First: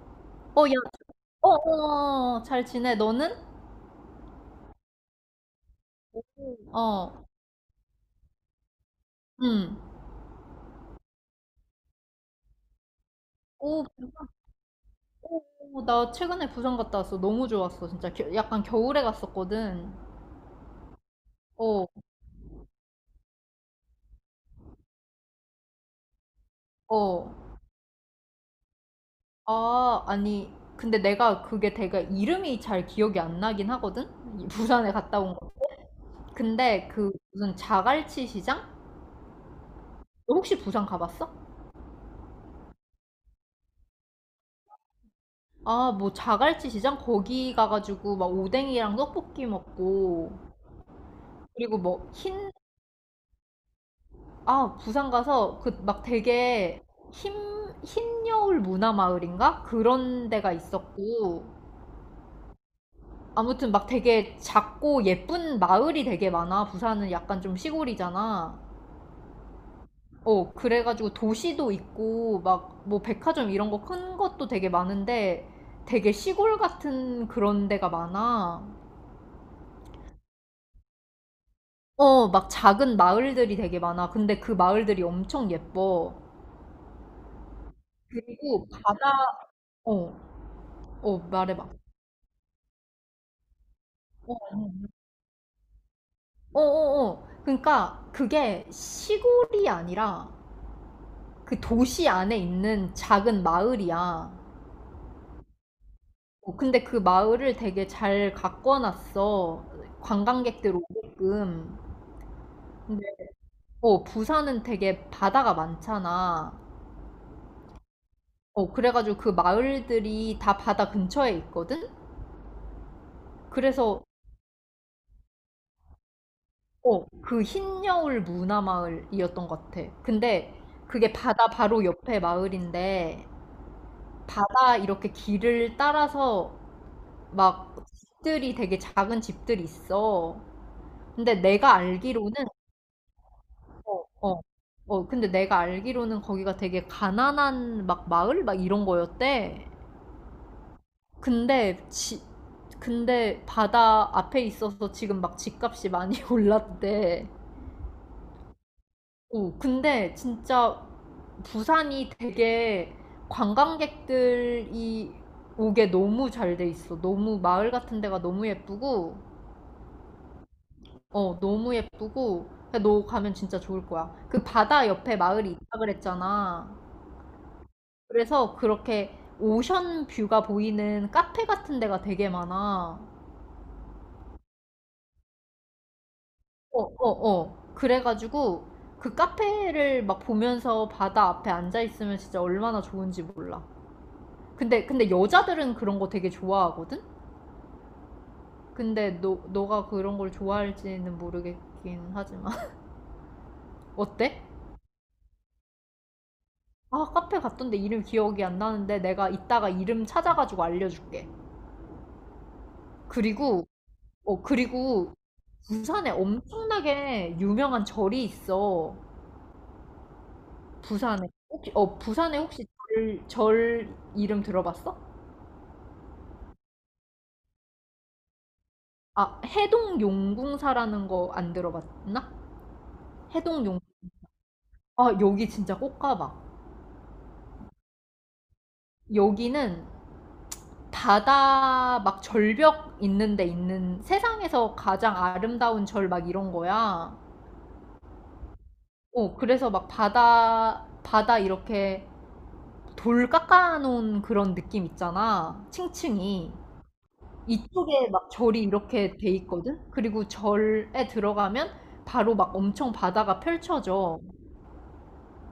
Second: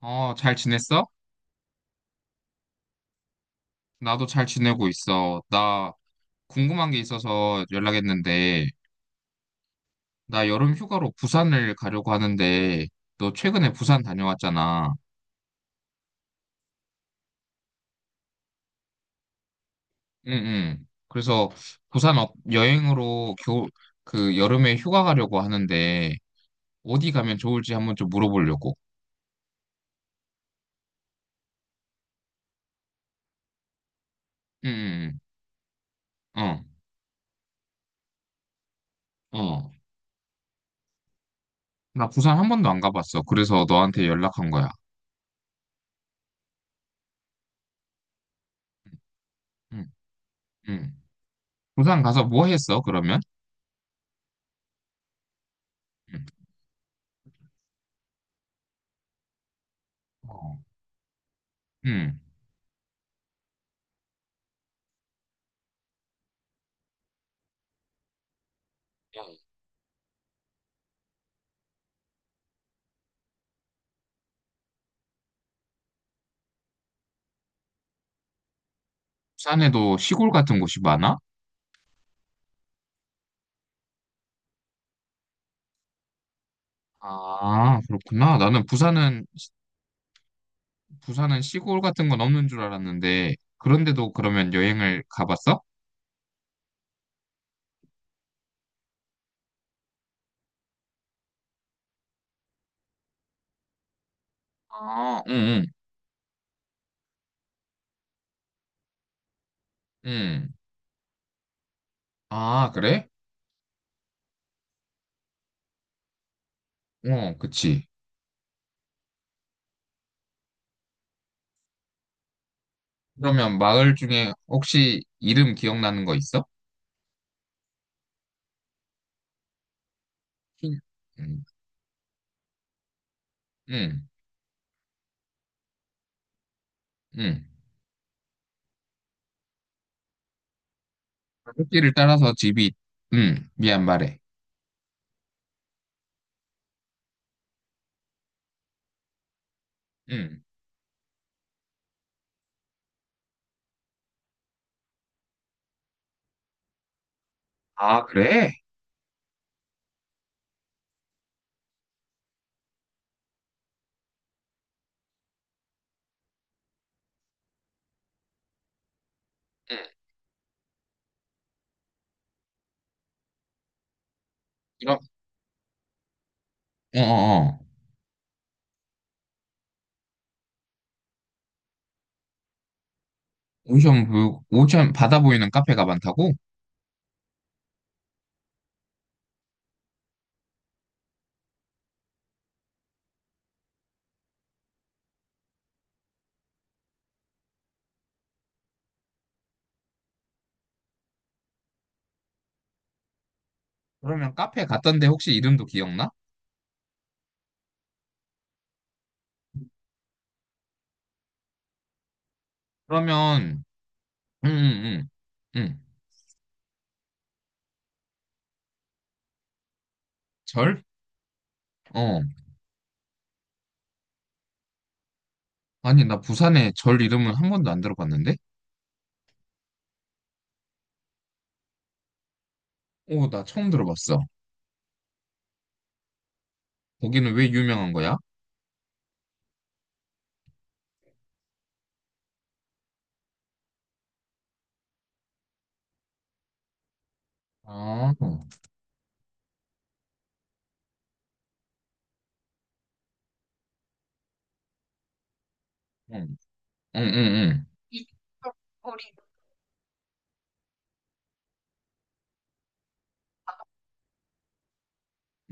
어, 잘 어, 야, 지냈어? 어, 어, 어, 어, 잘 지내. 너는? 나도 잘 지내고 있어. 나 궁금한 게 어, 있어서 연락했는데, 응. 나 여름 휴가로 부산을 가려고 하는데, 너 최근에 오, 부산 다녀왔잖아. 오, 오, 나 최근에 부산 갔다 왔어. 너무 좋았어. 진짜 약간 겨울에 갔었거든. 응, 응. 그래서 어, 부산 어- 여행으로 겨, 그 여름에 휴가 가려고 하는데, 어디 어. 가면 좋을지 한번 좀 물어보려고. 아, 아니. 근데 내가 그게 내가 이름이 잘 기억이 안 나긴 하거든? 이 부산에 응, 갔다 온 거. 응, 근데 그 무슨 자갈치 시장? 응. 어, 어. 너 혹시 부산 가봤어? 나 부산 한 번도 안 가봤어. 그래서 너한테 연락한 거야. 아, 뭐 자갈치 시장? 거기 가가지고 막 오뎅이랑 떡볶이 응, 먹고 응. 그리고 부산 뭐 가서 뭐 흰 했어, 그러면? 아, 부산 가서 그 막 응. 되게 흰, 흰 여울 문화 마을인가? 그런 데가 어. 있었고. 응. 아무튼 막 되게 작고 예쁜 마을이 되게 많아. 부산은 약간 좀 시골이잖아. 어, 그래가지고 도시도 있고 막 뭐 백화점 이런 거 큰 것도 되게 많은데 되게 시골 같은 그런 데가 많아. 부산에도 시골 같은 곳이 많아? 어, 막 작은 마을들이 되게 많아. 근데 그 마을들이 엄청 예뻐. 아, 그렇구나. 나는 그리고 바다, 부산은, 어, 어, 부산은 말해봐. 시골 같은 건 없는 줄 알았는데, 그런데도 어, 그러면 여행을 가봤어? 어어어. 그러니까 그게 시골이 아니라 그 도시 안에 있는 작은 마을이야. 아, 응, 응, 어, 근데 그 마을을 되게 잘 가꿔놨어. 응. 관광객들 오게끔. 아, 근데 그래? 어, 부산은 되게 바다가 많잖아. 어, 그치. 어, 그래가지고 그 마을들이 다 바다 근처에 있거든? 그러면 마을 그래서 중에 혹시 이름 기억나는 거 있어? 그 흰여울 문화마을이었던 것 같아. 근데 응, 그게 응, 바다 바로 옆에 마을인데 응. 바다 이렇게 길을 따라서 응. 막 집들이 되게 작은 집들이 있어. 근데 내가 길을 따라서 알기로는 집이, 응, 미안 말해. 어, 어, 근데 내가 알기로는 거기가 되게 가난한 막 마을 막 이런 거였대. 응. 근데 지, 근데 바다 앞에 있어서 지금 막 집값이 많이 올랐대. 아, 그래? 오 근데 진짜 부산이 되게 관광객들이 오게 너무 잘 돼 있어. 너무 마을 같은 데가 너무 예쁘고 응. 어, 너무 예쁘고, 너 가면 진짜 좋을 거야. 그 바다 그럼, 옆에 마을이 있다 그랬잖아. 어, 어, 어. 그래서 그렇게 오션 뷰가 보이는 카페 같은 데가 되게 많아. 오션 뷰, 오션 바다 보이는 카페가 많다고? 어, 어, 어. 그래가지고 그 카페를 막 보면서 바다 앞에 앉아 있으면 진짜 얼마나 좋은지 몰라. 근데 여자들은 그런 거 되게 좋아하거든? 근데 너가 그런 걸 좋아할지는 모르겠긴 하지만. 그러면 어때? 카페 갔던데 혹시 이름도 기억나? 아, 카페 갔던데 이름 기억이 안 나는데 내가 이따가 이름 찾아가지고 알려줄게. 그러면 그리고, 응, 응, 응, 그리고 응. 부산에 엄청나게 유명한 절이 있어. 절? 부산에. 혹시, 어, 어. 부산에 혹시 절 이름 들어봤어? 아니, 나 부산에 절 이름은 한 번도 안 들어봤는데? 아, 해동 용궁사라는 거 안 들어봤나? 오, 나 해동 처음 용, 들어봤어. 아, 여기 진짜 꼭 가봐. 거기는 왜 유명한 거야? 여기는 바다 막 절벽 있는 데 있는 세상에서 가장 아름다운 절 막 이런 거야. 아, 응, 어, 그래서 막 바다, 바다 이렇게 돌 깎아놓은 그런 느낌 있잖아. 응, 층층이. 응, 응. 이쪽에 막 절이 이렇게 돼 있거든? 그리고 절에 들어가면 바로 막 엄청 바다가 펼쳐져.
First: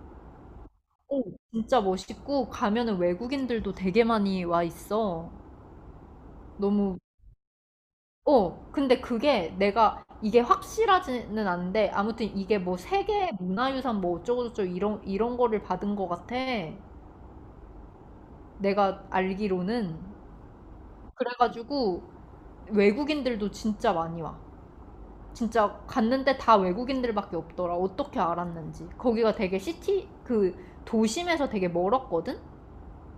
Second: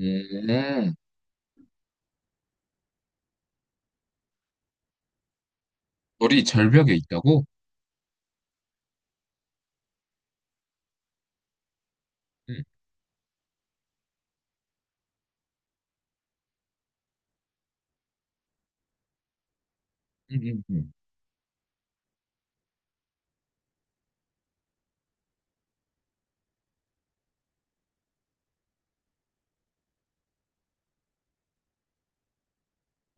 응. 오, 진짜 멋있고, 가면은 외국인들도 되게 많이 와 있어. 절이 절벽에 너무, 있다고? 어, 근데 그게 내가, 이게 확실하지는 않은데, 아무튼 이게 응, 뭐 세계 문화유산 뭐 어쩌고저쩌고 이런 거를 받은 것 같아. 내가 알기로는. 응, 응, 응. 그래가지고 외국인들도 진짜 많이 와. 진짜 갔는데 다 외국인들밖에 없더라. 어떻게 알았는지. 거기가 그 도심에서 되게 멀었거든?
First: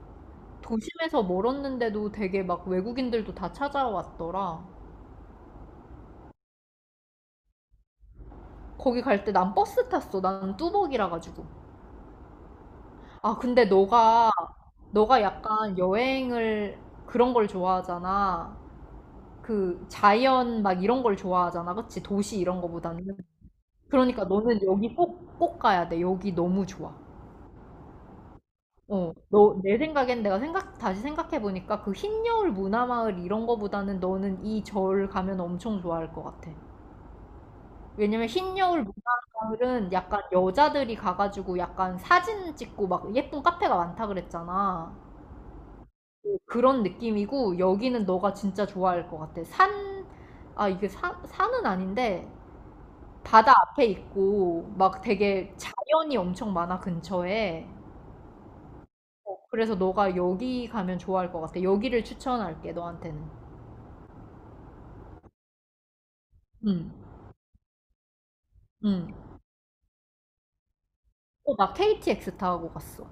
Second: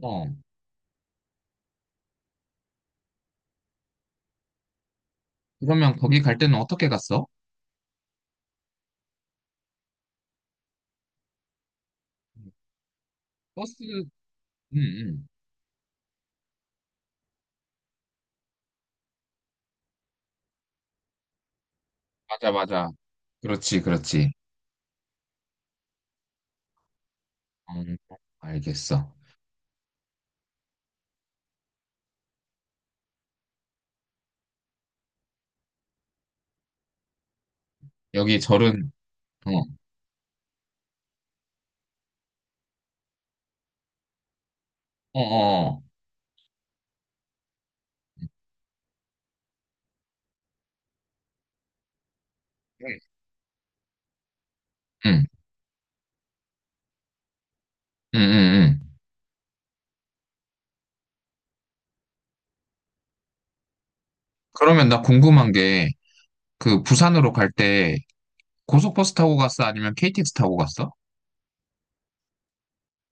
어. 도심에서 멀었는데도 되게 막 외국인들도 다 찾아왔더라. 그러면 거기 갈 때는 어떻게 갔어? 거기 갈 때 난 버스 탔어. 난 뚜벅이라 가지고. 아, 근데 버스, 응, 너가 응. 약간 여행을 그런 걸 좋아하잖아. 그 자연 막 이런 걸 좋아하잖아. 그치? 도시 맞아, 이런 맞아. 거보다는. 그렇지, 그러니까 그렇지. 너는 여기 꼭, 꼭 가야 돼. 여기 너무 좋아. 음, 알겠어. 어, 너, 내 생각엔 내가 생각, 다시 생각해보니까 그 흰 여울 문화마을 이런 거보다는 너는 이 절 가면 엄청 좋아할 것 같아. 왜냐면 여기 흰 여울 절은, 어, 문화마을은 약간 여자들이 가가지고 약간 사진 찍고 막 예쁜 카페가 많다 그랬잖아. 어, 어. 어. 어, 그런 느낌이고 여기는 응. 너가 진짜 좋아할 것 같아. 아, 이게 산은 아닌데 바다 앞에 있고 막 응. 되게 자연이 엄청 많아 근처에. 응, 응, 응. 어, 그래서 너가 여기 가면 좋아할 것 같아. 여기를 추천할게, 너한테는. 그러면 나 궁금한 게, 그 응, 부산으로 갈 때 고속버스 응. 타고 갔어? 아니면 KTX 타고 갔어? 어, 나 KTX 타고 갔어.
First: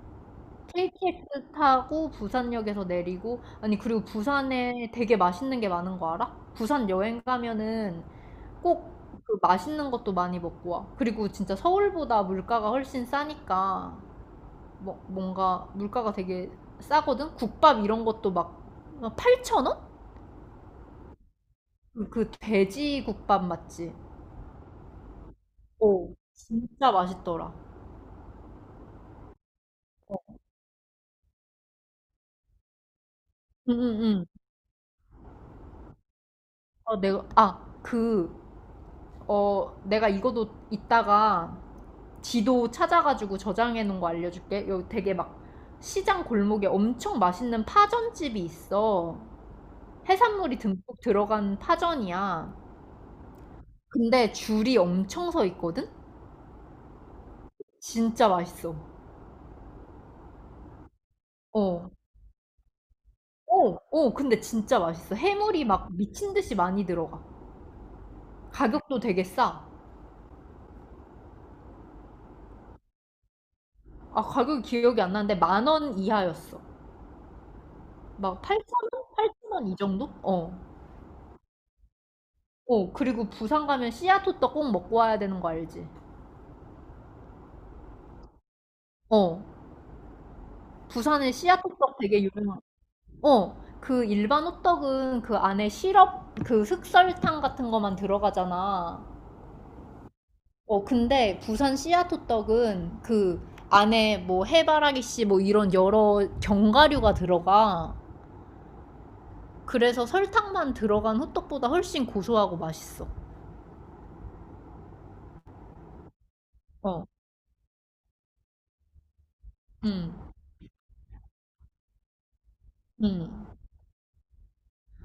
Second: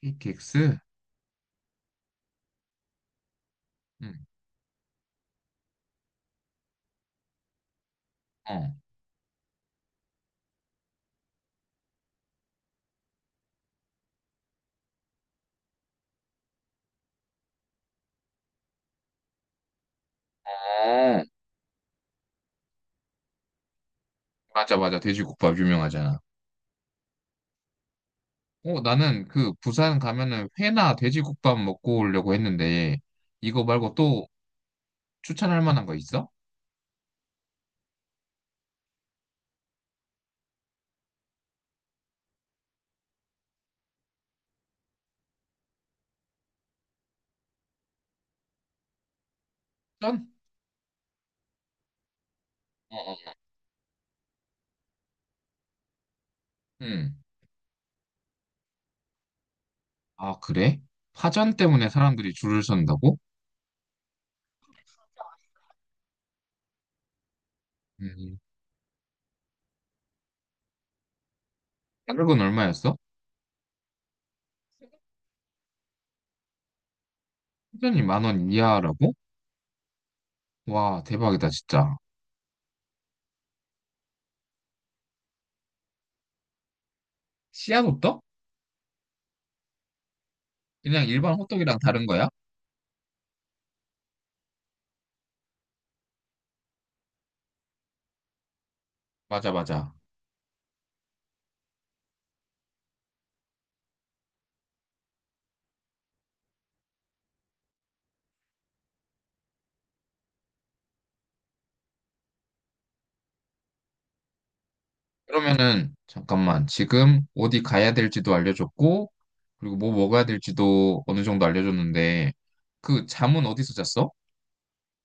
KTX? KTX 타고 부산역에서 내리고, 아니, 그리고 응, 부산에 되게 맛있는 게 많은 거 알아? 부산 여행 가면은 어. 꼭 그 맛있는 것도 많이 먹고 와. 그리고 진짜 서울보다 물가가 훨씬 싸니까, 뭔가 물가가 되게 싸거든? 국밥 이런 것도 막 8,000원? 어, 그 돼지 국밥 맞지? 맞아, 맞아. 돼지국밥 오 유명하잖아. 진짜 맛있더라. 어, 나는 그 부산 가면은 회나 돼지국밥 먹고 오려고 했는데, 이거 말고 응응응. 또 추천할 만한 거 있어? 어, 내가 아, 그 어, 내가 이거도 이따가 지도 찾아가지고 저장해 놓은 거 알려줄게. 여기 되게 막 시장 골목에 엄청 맛있는 파전집이 있어. 전? 해산물이 듬뿍 들어간 파전이야. 어, 어. 근데 줄이 엄청 서 있거든? 응. 진짜 맛있어. 아, 그래? 파전 때문에 어. 사람들이 줄을 선다고? 어, 어, 근데 진짜 맛있어. 해물이 막 미친 듯이 많이 들어가. 음. 가격도 되게 싸. 가격은 얼마였어? 아, 가격이 기억이 안 나는데 10,000원 이하였어. 파전이 만막 원 8,000원? 이하라고? 8,000원 이 정도? 어. 와, 대박이다, 진짜. 어, 그리고 부산 가면 씨앗호떡 꼭 먹고 와야 되는 거 알지? 씨앗 호떡? 어. 그냥 부산에 일반 호떡이랑 씨앗호떡 다른 되게 거야? 유명한. 어. 그 일반 호떡은 그 안에 시럽, 그 흑설탕 같은 거만 들어가잖아. 맞아, 맞아. 어, 근데 부산 씨앗호떡은 그 안에 뭐 해바라기 씨 뭐 이런 여러 견과류가 들어가. 그래서 설탕만 들어간 호떡보다 훨씬 고소하고 맛있어. 그러면은, 잠깐만. 어. 지금 어디 가야 될지도 알려줬고, 그리고 뭐 음. 먹어야 될지도 어느 정도 알려줬는데, 그 잠은 음. 어디서 잤어?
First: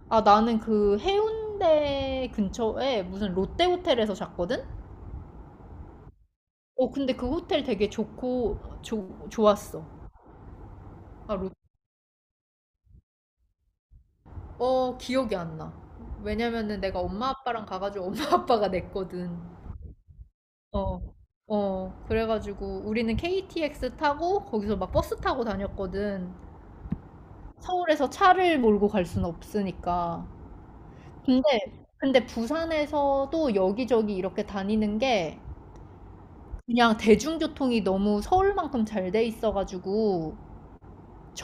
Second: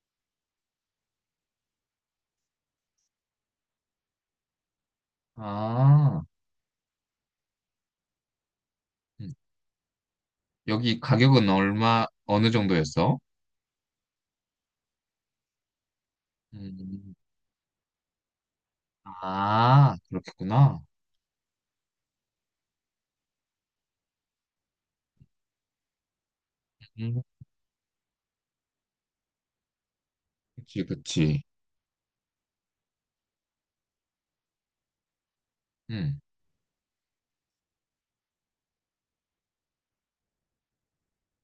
아, 나는 그 해운대 근처에 무슨 롯데 호텔에서 잤거든? 아, 어, 근데 그 호텔 되게 좋고, 음. 좋았어. 여기 아, 가격은 롯, 얼마, 어느 정도였어? 기억이 안 나. 왜냐면은 내가 음, 엄마 아빠랑 가가지고 엄마 아빠가 냈거든. 아, 그렇겠구나. 어, 어, 그래가지고 우리는 KTX 타고 거기서 막 버스 타고 다녔거든. 음, 서울에서 차를 몰고 갈 순 없으니까. 그치, 근데, 그치. 근데 부산에서도 여기저기 이렇게 다니는 게 음. 그냥 대중교통이 너무 서울만큼 잘 돼 있어가지고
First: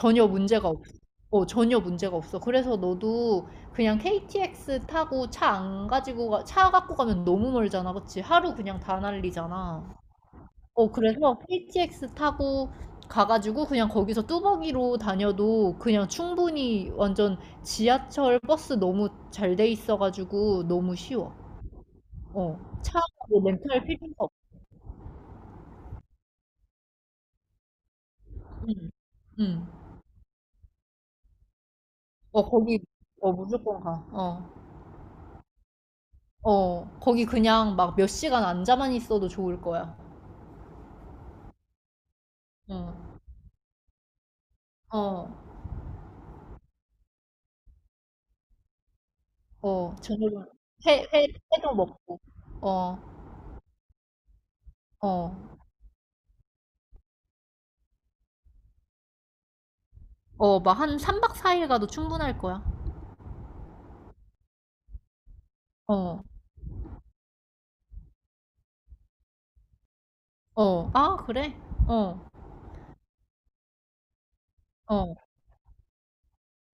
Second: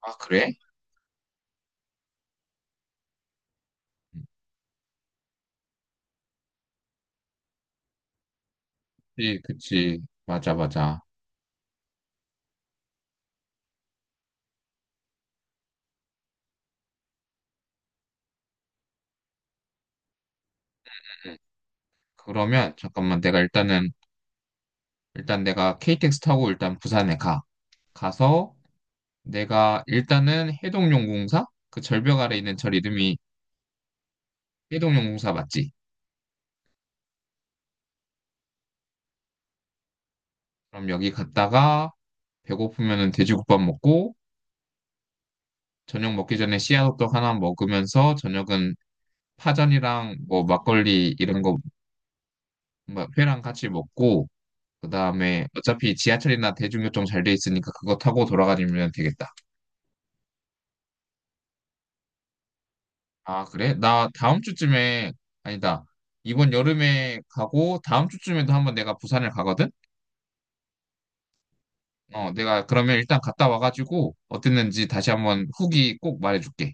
아, 그래? 문제가 없어. 어, 전혀 문제가 없어. 그래서 너도 그냥 음, KTX 타고 차 안 가지고 가, 차 갖고 가면 너무 멀잖아. 그치? 하루 그냥 다 그치, 날리잖아. 그치. 맞아, 어, 맞아. 그래서 KTX 타고 가가지고 그냥 거기서 뚜벅이로 다녀도 그냥 충분히 완전 지하철 버스 너무 잘 돼 있어가지고 너무 쉬워. 음. 어, 그러면, 잠깐만. 내가 차뭐 렌탈 일단은, 필요가 없어. 일단 내가 KTX 타고 일단 부산에 가. 가서, 응, 응. 내가 일단은 해동용궁사? 그 절벽 아래 어, 있는 절 거기, 이름이 어, 무조건 가. 어, 해동용궁사 맞지? 어, 거기 그냥 막 몇 시간 앉아만 있어도 좋을 거야. 그럼 여기 갔다가 배고프면은 응, 돼지국밥 먹고 어, 저녁 먹기 전에 씨앗호떡 하나 먹으면서 저녁은 어, 파전이랑 뭐 저녁은 회, 막걸리 회, 이런 거뭐 회도 먹고. 어, 회랑 같이 먹고 어, 그다음에 어차피 지하철이나 대중교통 잘 돼 있으니까 그거 타고 돌아다니면 되겠다. 어, 막 한 3박 4일 가도 충분할 거야. 아, 그래? 나 다음 주쯤에 아니다. 어, 이번 여름에 가고 다음 주쯤에도 한번 내가 부산을 가거든? 어, 아, 그래? 어, 어, 내가 그러면 일단 갔다 와가지고 어땠는지 다시 어, 한번 후기 꼭 말해줄게.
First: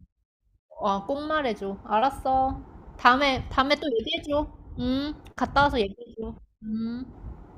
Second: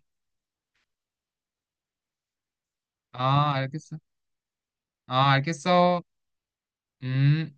아, 꼭 말해줘. 알았어. 다음에, 아, 다음에 또 알겠어. 얘기해줘. 아, 갔다 와서 알겠어. 얘기해줘. 음. 음.